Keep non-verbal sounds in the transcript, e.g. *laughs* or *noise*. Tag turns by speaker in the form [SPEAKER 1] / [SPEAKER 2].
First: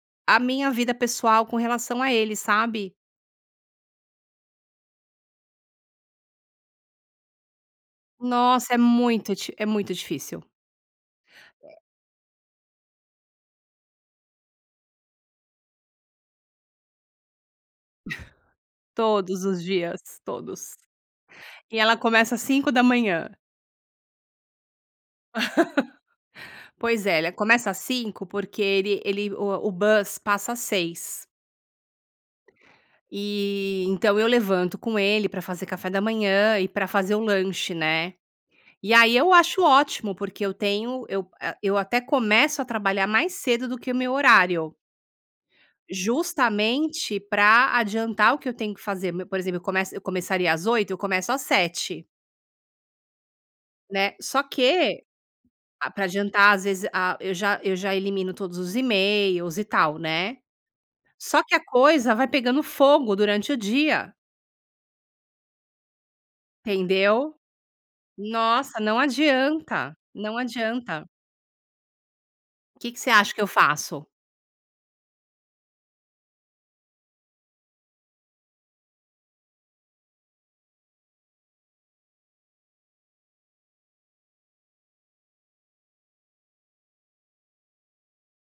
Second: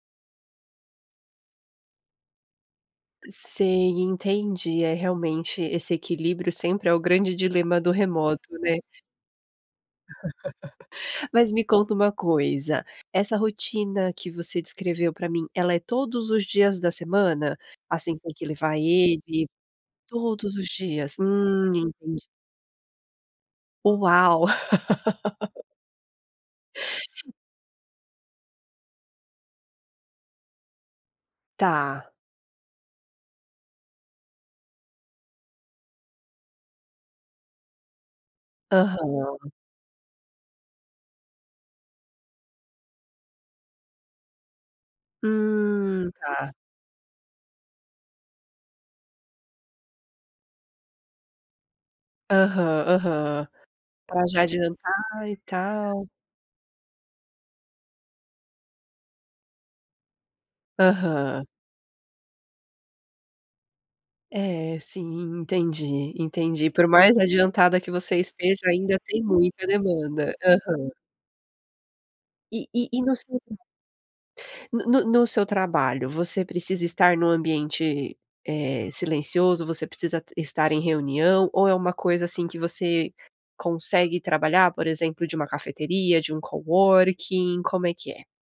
[SPEAKER 1] A minha vida pessoal com relação a ele sabe?
[SPEAKER 2] Sei, entendi. É, realmente. Esse equilíbrio sempre é o grande dilema do remoto
[SPEAKER 1] Nossa é
[SPEAKER 2] né?
[SPEAKER 1] muito di é muito difícil.
[SPEAKER 2] *laughs* Mas me
[SPEAKER 1] E
[SPEAKER 2] conta uma coisa, essa rotina que você descreveu pra mim, ela é todos os dias da semana? Assim, ter que
[SPEAKER 1] *laughs*
[SPEAKER 2] levar
[SPEAKER 1] Todos
[SPEAKER 2] ele?
[SPEAKER 1] os dias,
[SPEAKER 2] Todos os
[SPEAKER 1] todos.
[SPEAKER 2] dias, hum,
[SPEAKER 1] E ela
[SPEAKER 2] entendi.
[SPEAKER 1] começa às 5h.
[SPEAKER 2] Uau. *laughs*
[SPEAKER 1] *laughs* Pois é, ela
[SPEAKER 2] *laughs*
[SPEAKER 1] começa às 5 porque ele ele o o bus passa às 6.
[SPEAKER 2] Tá.
[SPEAKER 1] Eh, então eu levanto com ele pra fazer café da manhã e pra fazer o lanche né? E aí eu
[SPEAKER 2] Aham.
[SPEAKER 1] acho ótimo porque eu tenho eu ah, eu até começo a trabalhar mais cedo do que o meu horário
[SPEAKER 2] Hum, tá.
[SPEAKER 1] justamente pra adiantar o que eu tenho que fazer me por exemplo eu começo eu começaria às 8 eu começo às 7.
[SPEAKER 2] Aham, aham.
[SPEAKER 1] Né?
[SPEAKER 2] Pra já
[SPEAKER 1] Só que,
[SPEAKER 2] adiantar e
[SPEAKER 1] ah pra
[SPEAKER 2] tal.
[SPEAKER 1] adiantar às vezes, ah, eu já eu já elimino todos os emails e tal né? Só
[SPEAKER 2] Aham.
[SPEAKER 1] que a coisa vai pegando fogo durante o dia.
[SPEAKER 2] É, sim. Entendi, entendi. Por mais
[SPEAKER 1] Entendeu?
[SPEAKER 2] adiantada que você esteja
[SPEAKER 1] Nossa,
[SPEAKER 2] ainda
[SPEAKER 1] não
[SPEAKER 2] tem muita
[SPEAKER 1] adianta,
[SPEAKER 2] demanda,
[SPEAKER 1] não
[SPEAKER 2] aham.
[SPEAKER 1] adianta.
[SPEAKER 2] E
[SPEAKER 1] O
[SPEAKER 2] e
[SPEAKER 1] que
[SPEAKER 2] e
[SPEAKER 1] você
[SPEAKER 2] no
[SPEAKER 1] acha
[SPEAKER 2] seu
[SPEAKER 1] que eu faço?
[SPEAKER 2] No no no seu trabalho, você precisa estar num ambiente, eh, silencioso, você precisa t estar em reunião ou é uma coisa assim que você consegue trabalhar por exemplo de uma cafeteria, de um coworking como é que é?